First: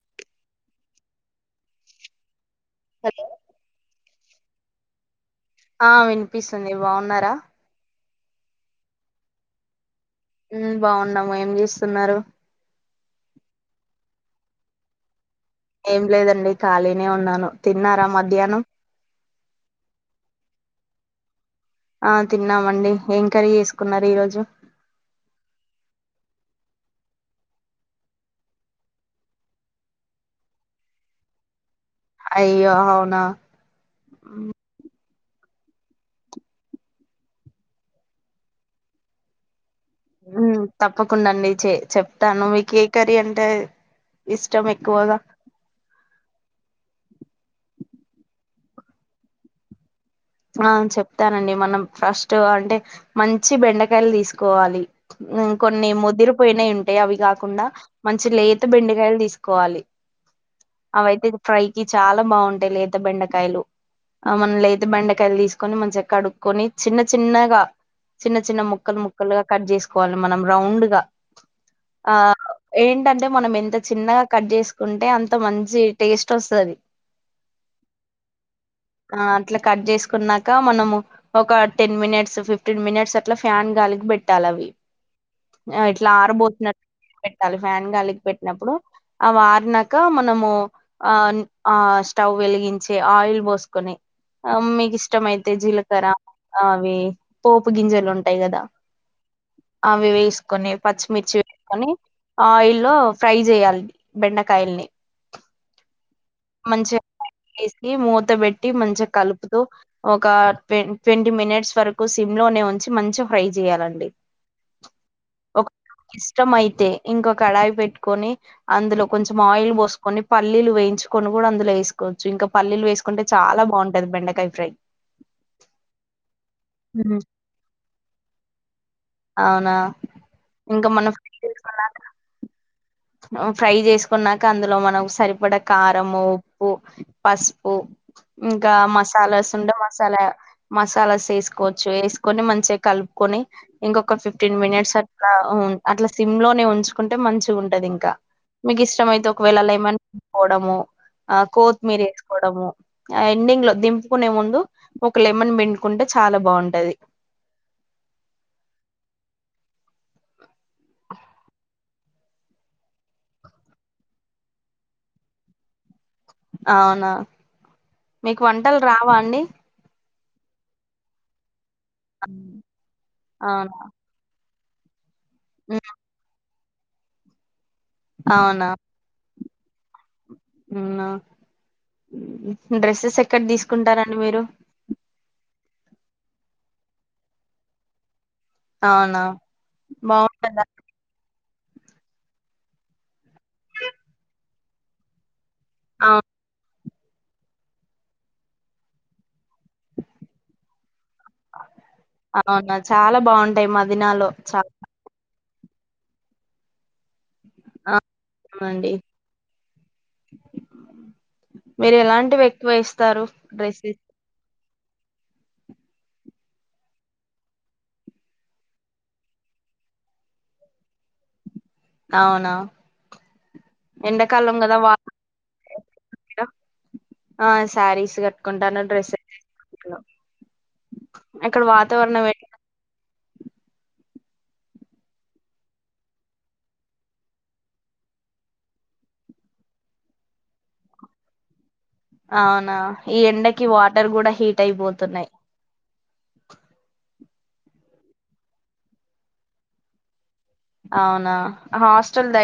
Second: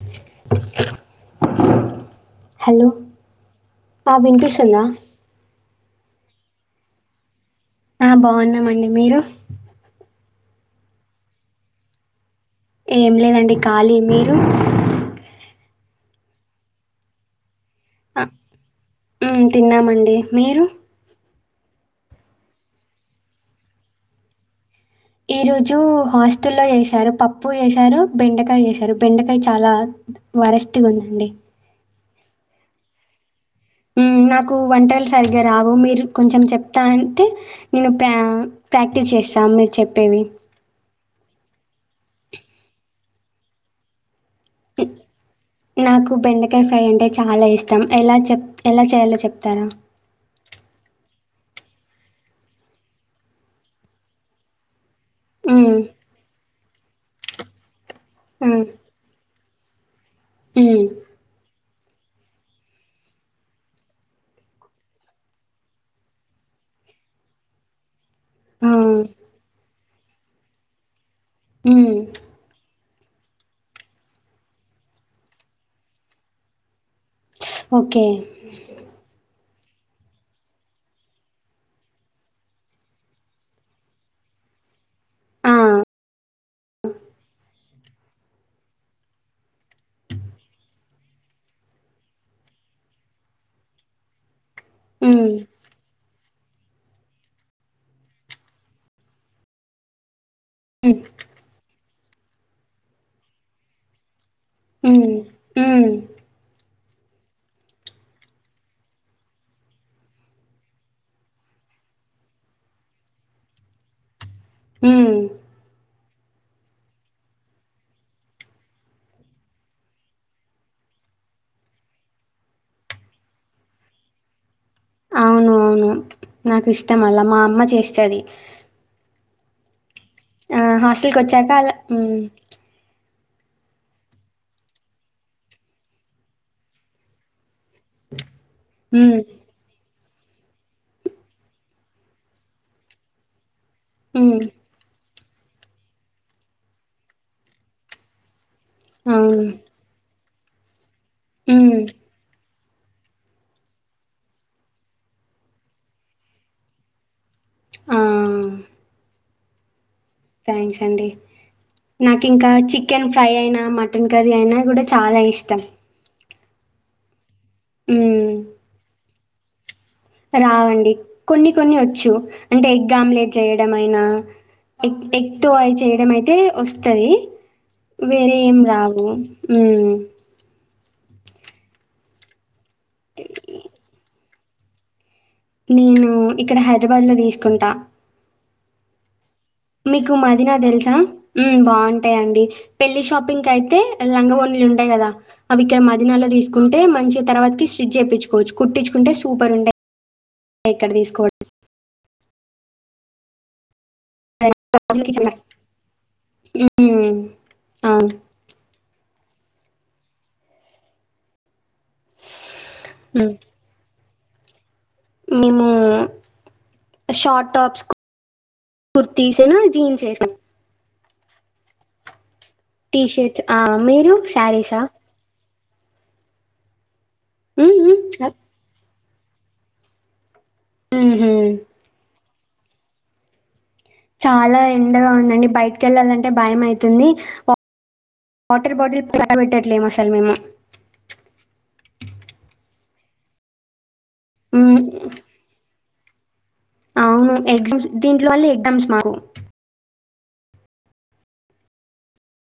[inaudible] Hello ఆ విన్పింశాలా ఆ వినిపిస్ ఆ బాగున్నామండి మీరు ఉహ్మ్ బాగున్డాము ఏం చేస్తున్నారు. ఏం లేదండి ఖాళీ మీరు ఏం లేదండి ఖాళీనే ఉన్నాను. తిన్నారా మధ్యాహ్నం ఉహ్మ్ తిన్నామండి మీరు ఆ తిన్నామండి ఏం కర్రీ చేసుకున్నారు. ఈరోజు ఈ రోజు హాస్టల్లో చేశారు. పప్పు చేశారు, బెండకాయ చేశారు, బెండకాయ చాలా వరస్ట్గా ఉందండి. అయ్యో హావునా ఉహ్మ్ నాకు వంటలు సరిగ్ గ్గరావు మీరు కొంచెం చెప్తా అంటే. నేను ప్ర ప్రాక్టీస్ చేస్తా. మీరు చెప్ టేవి ప్పకుండా అండి చే చెప్తాను. మీకే కర్రీ అంటే ఇష్టం ఎక్కువగా నాకు బెండకాయ ఫ్రై అంటే చాలా ఇష్టం. ఎలా చెప్ ఎలా చేయాలో చెప్తారా. ఆ చెప్తానండి. మనం ఫస్ట్ అంటే మంచి బెండకాయలు తీసుకోవాలి. ఉహ్ మ్, కొన్ని ముదిరిపోయినాయ్. ఉన్ టే అవి గాక్ మంచి ఆ, లేత బెండకాయలు తీసుక్ కోవాలి మ్, అవాయితే ఇది ఫ్రై ఈ చాలా బాగుంటయ్ లేత బెండకాయలు. ఆ మన్ లేత బెండ్ కాయలు తీసుకొని, మంచిగా కడుక్కొని, చిన్న చిన్నగా, చిన్న చిన్న ఆ, ముక్కలు ముక్కలుగా కట్ చేసుకోవాలి మనం రౌండ్ గా. ఉమ్ ఆ ఏంటంటే మనం ఎంత చిన్నగా కట్ చేసుకుంటే అంత మంచి టేస్ట్ వస్తది. ఓకే ఆ అట్లా కట్ చేస్ కున్నాక. మనము ఒక ఆ! హ్మ్. ఇష్టమయితే. జీలకర్ర అవి పోపు గింజలు ఉంటాయి కదా. అవి వేస్ కొన్నీ హ్మ్. పచ్చిమిర్చి వేసుకొని ఆయిల్ల్లో ఫ్రై జెయాలిది. బెండకాయల్ని. హ్మ్. హ్మ్. మంచిగ ఆయిల్ ఏసి, మూతబెట్టి మంచిగ కలుపుతూ, ఒక ట్వన్ ట్వంటీ మినిట్స్ వరకు సిమ్ లోనే ఉంచి, మంచిగా ఫ్రై చేయాలండి. ఉమ్ ఒక ఇష్టం అయితే ఇంకొ కడాయి పెట్టుకొని, అందులో కొంచం ఆయిల్ పోసుకొని, పల్లీలు వేయించు కొను కూడా అందులో ఏసుకోవచ్చు. ఇంకా పల్లీలు వేసుకుంటే, చాలా బాగుంటది బెండకాయ ఫ్రై. అవును, నాకు ఇష్టం హ్మ్. అలా. మా అమ్మ చేస్తది. అవునా ఆ, ఇంకా మన హాస్టల్కి వచ్చాక అదే, ఉమ్ ఫ్రై చేసుకున్నాక, అందులో మనకు సరిపడ క్ కారం, ఉప్పు, పసుప్ పు ఇంకా, హ్మ్. మసాలాస్ ఉంటె మా సాలా, మసాలాస్ ఏసుకోవచ్చు. ఏసుకొని మంచిగ కలుపుకొని ఇంకొక హ్మ్. ఫిఫ్టీన్ మినిట్స్ అట్ ఆ అట్లా సిమ్ లోనే ఉంచుకుంటే, మంచిగుంటది ఇంకా. మీకు ఇష్టమైతే అవును. ఒకవేళ లేమన్ కోడము ఆ హ్మ్. కోత్ మీర ఏసుకోవడము. ఆ ఎండింగ్ లో దింపుకునే ముందు, ఒక లెమన్ బిండుకుంటే చాలా బాగుంటది. ఆ నాకింకా చికెన్ ఫ్రై అయినా, మటన్ కర్రీ అయినా కూడ చాలా ఇష్టం. అవునా? హ్మ్. మీకు వంటలు రావాన్ అండి? రావండి, కొన్ని కొన్ని ఒచ్చు అంటే, ఎగ్గామ్లెట్ చేయడం అవునా అయినా. టింగ్లు ఎగ్ తో అయి చేయడం అయితే, వస్తు టది వేరే ఏం అవునా రావు. హ్మ్ ఉమ్ నా డ్రెస్సెస్ ఎక్కడ తీసుకుంటారండి మీరు? నేను, ఇక్కడ హైదరాబాద్ లో తీసుకుంటా. అవునా? మీకు మదినా బాగుంటదా తెల్సా? ఉమ్ బాగుంటయండి, పెళ్లి షాపింగ్ కయితే లంగా వోణీలు ఉంటయి కదా? అవి ఇక్కడ అవు మదీనాలో తీసుకుం మంచిగ్ తర్వాతికి స్టిజ్ చేయించుకోవచ్చు కుట్టించుకుంటే సూప రుండే ఇక్కడ తీసుకో అవునా చాలా బాగుంటాయి మ [inaudible] హమ్ ఆ నండి మీరు ఎలాంటివి ఎక్కువేస్తారు హ్మ్. డ్రెసిస్ మేము షార్ట్ టాప్స్ కుర్తీస్ జీన్స్ వేస్తాం అవునా టీషర్ట్స్ ఆ మీరు ఎండాకాలం కదా శారీసా వా [unintelligible] ఆ హుహు. శారీస్ కట్టుకుంటాను డ్రస్ [unintelligible] హుహు. అక్కడ వాతావరణం ఎ చాలా ఎండగా ఉందండి బయట్‌కి ఎళ్లాలంటే భయం అయితుంది వాటిర్ బాటిల్ పక్కన పెట్టట్లేమ్ అసలు మేము అవునా ఈ ఎండకి వా టర్ కూడా హీట్ మ్మ్ అయిపోతున్నాయ్ అవును ఎగ్జామ్స్ దీంట్లో మళ్ళీ ఎగ్జామ్స్ మాకు అవునా హాస్టల్ ద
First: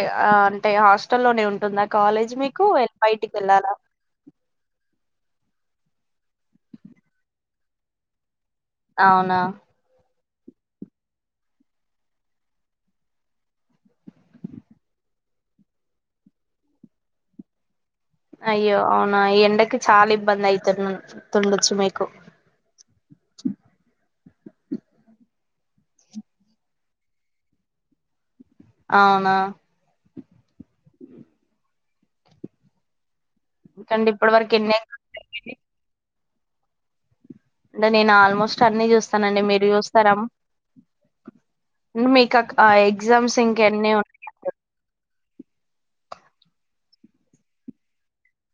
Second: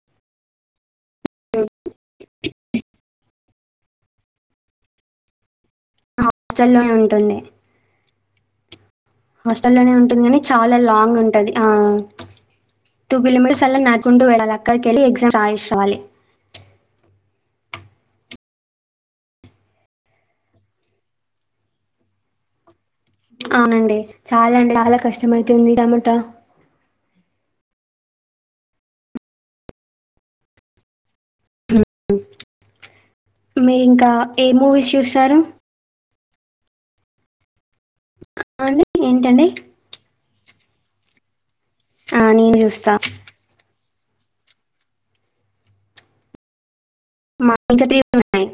అంటే హా లోనే ఉంటుంది ఆ కాలేజ్ మీకు [unintelligible] వెల్లాల హాస్టల్లోనే ఉంటుంది అవునా హాస్టల్లోనే ఉంటుందని చాలా లాంగ్ ఉంటది ఆ టూ కిలోమీటర్స్ అలా నడ్కుంటూ వెల్లాల అక్కడికి వెళ్ళి ఎగ్జామ్ రాలి అయ్యో అవునా ఈ ఎండకి చాల్‌ ఇబ్బంది అయితు తుండచ్చు మీకు అవునండి చాల అండి చాల కష్టం అయితుంది టమటా అవున ఉ హు మీరి ఇంక ఎందుకండి ఇప్పటి ఏ వరకు ఎన్ని మూవీస్ చూస్తారు అయిపోయినయి? అంటే నేను ఆల్మోస్ట్ ఆ అండి అన్ని జూస్తానండి ఏంటండి మీరు చూస్తారమ్ మీక్కాక్ నేను ఆ చూస్తా ఎగ్జామ్స్ ఇంక ఎన్ని ఉ మా ఇంకా త్రీ ఉన్నయ్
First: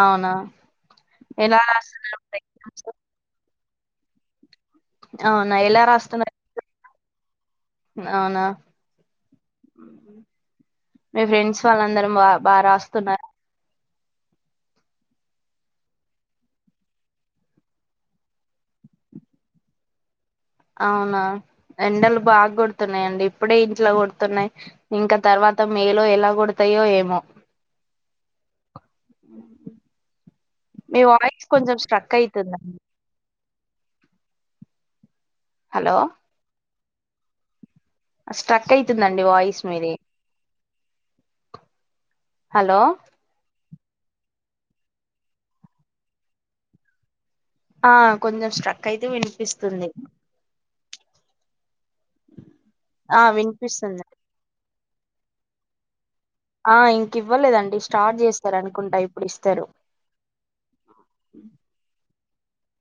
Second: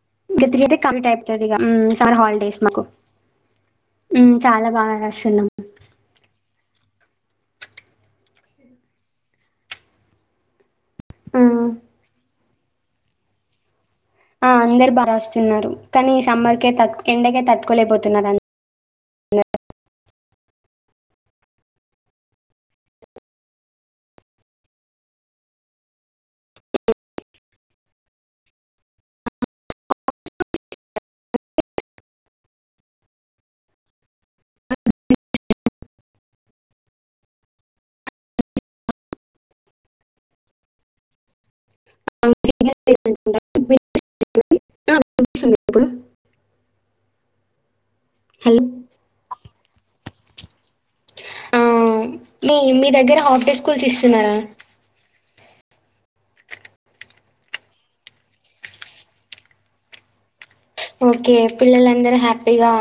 అవునా ఇక త్రీ అయితే కంప్లీట్ అయిపోతాది ఇక ఎలా సమ్మర్ రాస్తున్నారు మరి హాలిడేస్ మాకు మ్ అవున ఎలా రాస్తున్నారు అవున మీ ఆ! ఫ్రెండ్స్ వాళ్ళందరం బా బారాస్తున్నారు ఆ అందరు బారాస్తున్నారు కానీ సమ్మర్కే త ఎండకే తట్టుకోలేకపోతున్నారు అవునా ఎండలు బాగా గొడుతున్నాయిండి ఇప్పుడే ఇంట్లో కొడుతున్నాయి ఇంక తర్వాత మేలో ఎలా కొడతాయో ఏమో మీ వాయిస్ కొంచెం స్ట్రక్ అయితుందండి హలో స్ట్రక్ అయితుందండి వాయిస్ మీ ది హలో టు వచ్చింటప్పుడు ఆ కొంచెం స్ట్రక్ అయితె వినిపిస్తుంది ఆ! మీ మీ దగ్గర ఆ హాఫ్ డే స్కూల్స్ వినిపిస్తుంది ఇస్తున్నారా ఆ ఇంక ఇవ్వలేదండి స్టార్ట్ చేస్తారనుకుంటా ఇప్పుడు ఇస్తారు ఓకే పిల్లలందరూ హ్యాపీ ప్పిగా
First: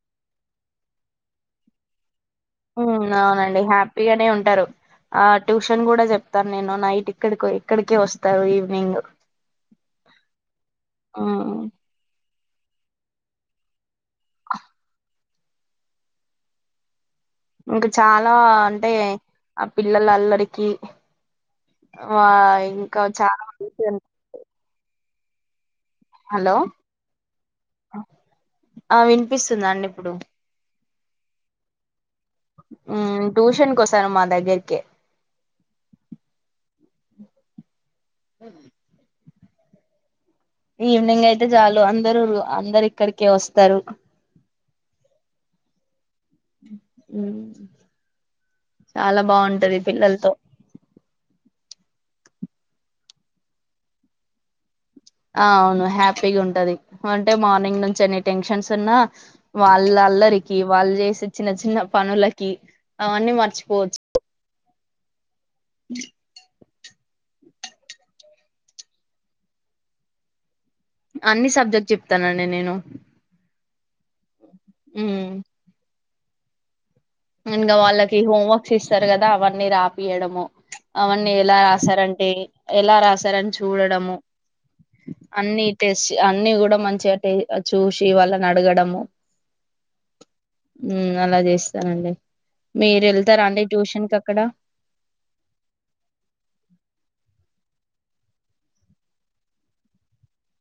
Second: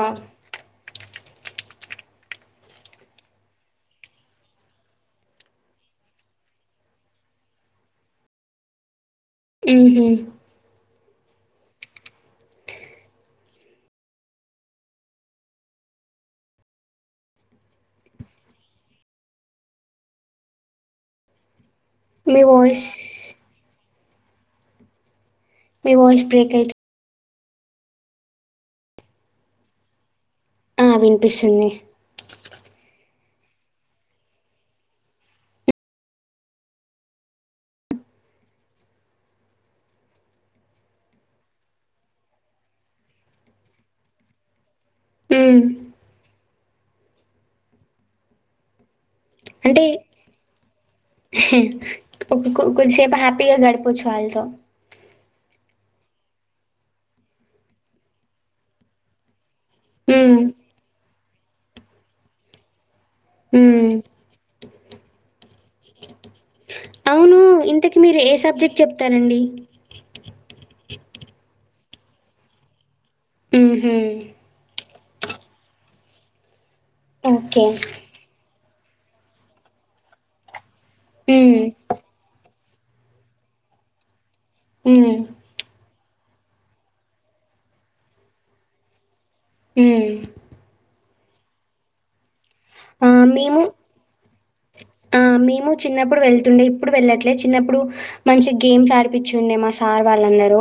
అవునండి హ్యాపీగానే ఉంటారు ఆ ట్యూషన్ కూడ చెప్తాను నేను నైట్ ఇక్కడి ఇక్కడికె వస్తారు ఈవినింగ్ ఊహు ఆ ఇంక చాలా అంటే ఆ పిల్లల అల్లరికి వ మీ వాయిస్ ఇంక చాలా మంచి మీ వాయిస్ బ్రేక్ హలో ఆ వినిపిస్తుందండి ఆ వినిపిిస్తుంది. ఉమ్ ట్యూషన్ కోసారమా దగ్గరికిే అ ఈవినింగ్ అయితే చాలు అందరు అందరు ఇక్కడికే వస్తారు హు ఉ చాలా బాగుంటది అంటే పిల్లలతో కొ కొద్దిసేపు హ్యాపీగా గడుపొచ్చు వాళ్ళతో అ అవును హ్యాపీగా ఉంటది అంటే మార్నింగ్ నుంచి ఎన్ని టెన్షన్స్ ఉన్నా వాళ్ళ హ్మ్. అల్లరికి వాళ్ళు చేసి చిన్న చిన్న పనులకి అవన్నీ హ్మ్. మర్చిపోవచ్చు అవును ఇంతకి మీర్ ఏ సబ్జెక్ట్ చెప్తారండి అన్ని సబ్జెక్ట్ చెప్తానండి నేను మ్ హు అ హు మ్ నిన్ ఓకే. గా వాళ్ళకి హోం వర్క్ క్షిస్తారు కదా అవన్నీ రాపియడము అవన్నీ ఎలా హ్మ్. రాశారంటే ఎలా రాశారని చూడడము హు న్నిీ టెస్ట్ అన్నిీ కూడా మంచిగా టే చూసి వాళ్ళ నడగడము హు హు అలా జేస్ స్తానండి మీరు ఆ! వెళ్తార అండి మేము ట్యూషన్ క క్కడ ఆ మేము చిన్నప్పుడు వెళ్తుండే ఇప్పుడు వెళ్ళట్లే చిన్నప్పుడు మంచి గేమ్స్ ఆడిపిచ్చుండే మా సార్ వాళ్ళందరూ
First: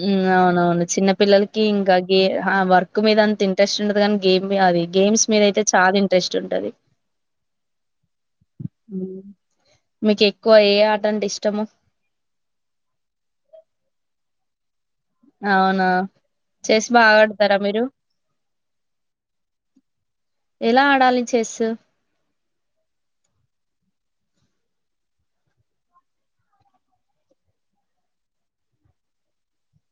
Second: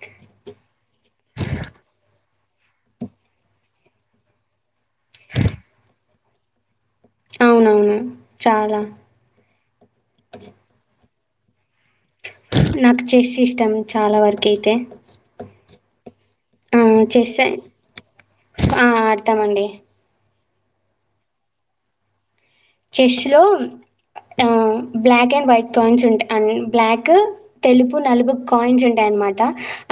హు అవునవును చిన్న పిల్లలకి ఇంకా కీ ఆ వర్క్ మీద అంత ఇంట్రెస్ట్ ఉండదు కానీ గేమ్ మీ అది గేమ్స్ మీద అయితే చాల ఇన్ ట్రేస్ట్ ఉంటది అవునవును చాలా టం ఇష్టము కీతే అవునా చ్చేస్ చెస్ బాగాడతారా మీరు ఆ! ఆడతామండి. ఎలా ఆడాలి చెస్సు చెస్ లో ఆ బ్లాక్ అండ్ వైట్ కాయిన్స్ ఉంటా అం బ్లాక్ తెలుపు నలుగు కాయిన్స్ ఉంటాయన్నమాట్ ట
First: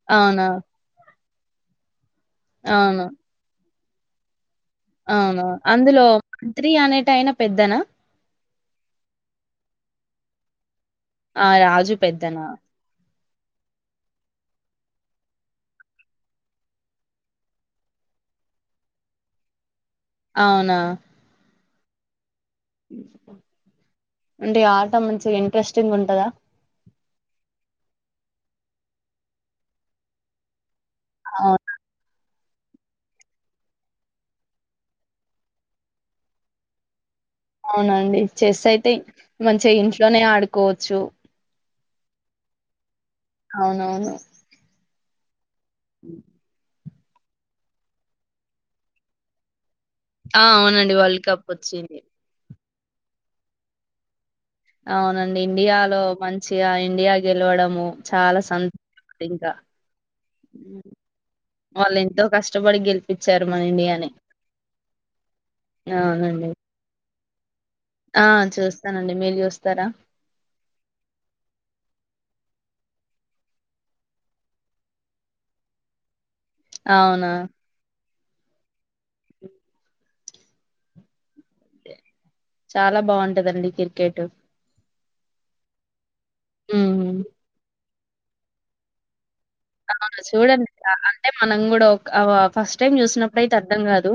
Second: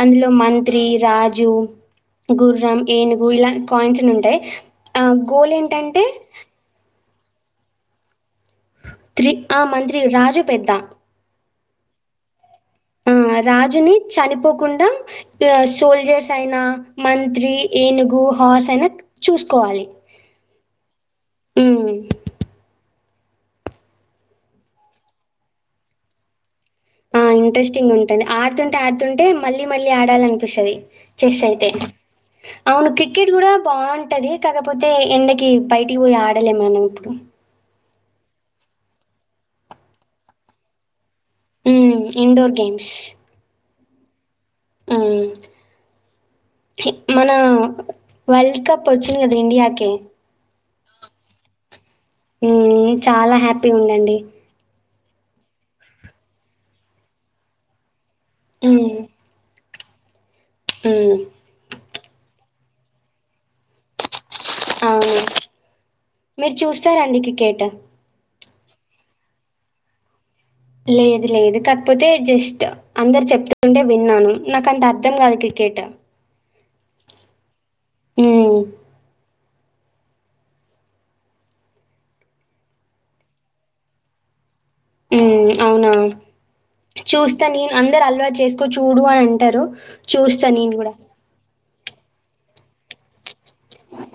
అందులో అవునా మంత్రి రాజ్ జు గుర్రం అవును ఏనుగు ఇలా కాయిన్స్ ఉంటాయి ఆ అవును గోల్ ఏంటంటే అందులో మంత్రి అనే మీ అయిన పెద్దనా త్రి ఆ మంత్రి రాజు పెద్ద ఆ రాజు పెద్దనా ఆ రాజుని చనిపోకుండా ఆ సోల్జర్స్ అయినా మంత్రి ఏనుగు హార్స్ అయినా చూసుకోవాలి అవునా హు అంటే ఆట మంచిగ ఇంట్రెస్టింగా ఉంటదా ఆ ఇంట్రెస్టింగ్ ఉంటది ఆడుతుంటే ఆడుతుంటే మళ్ళీ మళ్ళీ ఆడాలి అనిపిస్తది చేస్స్ అవును అయితే అవును క్రికెట్ కూడా బాగుంటది కాకపోతే ఎండకి బయటికి పోయి ఆడలేం మనం ఇప్పుడు అవునండి చెస్ అయితే మంచిగా ఇంట్లోనే ఆడుకోవచ్చు మ్ ఇండోర్ గేమ్స్ అవునవును మ్ మ్ మన వరల్డ్ కప్ వచ్చింది కదా ఇండియాకి ఆ అవునం వరల్డ్ కప్ వచ్చింది మ్ చాలా హ్యాపీ ఉందండి అవునండి ఇండియాలో మంచిగా ఇండియా గెలవడము చాలా సంతో హ్మ్. ఇంకా హ్మ్. వాళ్లేంతో కష్ ష్టపడి గెలిపించారు మన ఇండియాని అవును అవునండి. మీరు చూస్తారండి క్రిక్ కేట్ ఆ చూస్తానండి మీరు చూస్తారా లేదు లేదు కాకపోతే జస్ట్ అందరు చెప్తుంటే విన్నాను, నాకు అంత అర్థం కాదు క్రికెట్ అవునా అ చాలా బాగుంటదండి క్రికెట్ ఉ అవునా హ్మ్. చూస్తా నేను అం ఇద్దరు అల్వాట్ చేసుకో చూడు అని అం అవునా చూడండి అంటే మనం కూడా అ ఫస్ట్ టైం చూస్తున్నాప్ అప్పుడైతే అర్థం కాదు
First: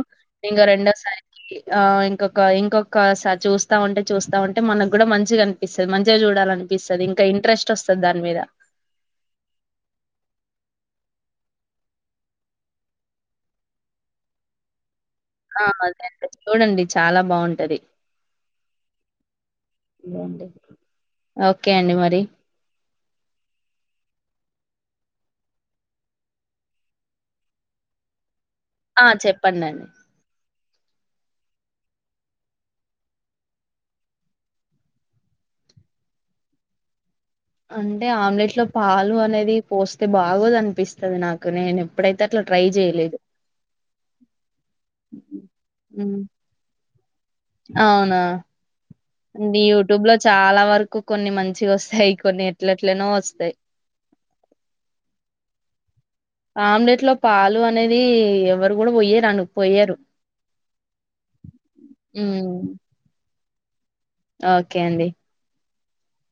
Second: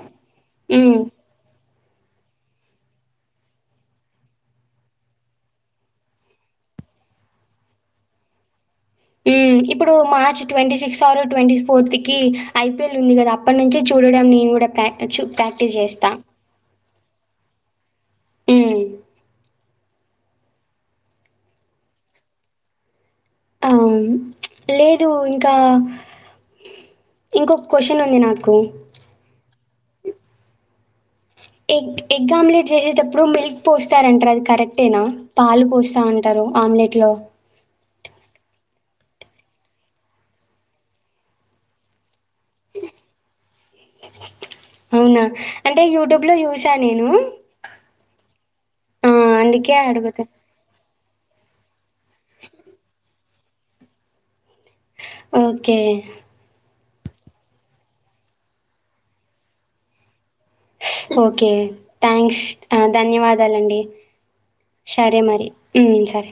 ఇంకా హ్మ్. రెండోసారి కి ఆ ఇంకొక ఇంకొక సరి చూస్తా ఉంటే చూస్తా ఉంటే మనకు కూడా మంచిగా అనిపిస్తుంది మంచిగా చూడాల అనిపిస్తుంది ఇంకా ఇంట్రెస్ట్ వస్తుంది దాని మీద ఇప్పుడు March twenty six or twenty fourth కి ఐపీఎల్ ఉంది కదా అప్పటి నుంచి చూడడం నేను కూడా ప్ర అచూ ఆ ప్రాక్టీస్ అదే జేస్తా అండి చూడండి చాలా బాగుంటది అ ఓకే అండి మరి ఆ లేదు ఇంకా ఇంకొక క్వశ్చన్ ఉంది నాకు ఆ చెప్పండిండి ఎగ్ ఎగ్ ఆమ్లెట్ చేసేటప్పుడు మిల్క్ పోస్తారంటారు అది కరెక్టేనా పాలు పోస్తా అంటారు ఆమ్లెట్ లో అంటే ఆమ్లెట్ లో పాలు అనేది పోస్తే బాగోదు అనిపిస్తుంది నాకు నేను ఎప్పుడైతే అట్లా ట్రై చేయలేదు అవునా అంటే హ్మ్. యూట్యూబ్ లో యూ నేను అవునా ఆ! నీ అందుకే యూట్యూబ్ లో అడుగుతా. చాలా వరకు కొన్ని మంచిగా వస్తాయి కొన్ని ఎట్లెట్లనో వస్తాయి ఓకే ఆమ్లెట్ లో పాలు అనేది ఎవరు కూడా పొయ్యరు అను పొయ్యరు ఓకే థ్యాంక్స్ అ ధన్యవాద దాలండి ఓకే అండి ఉమ్ సరే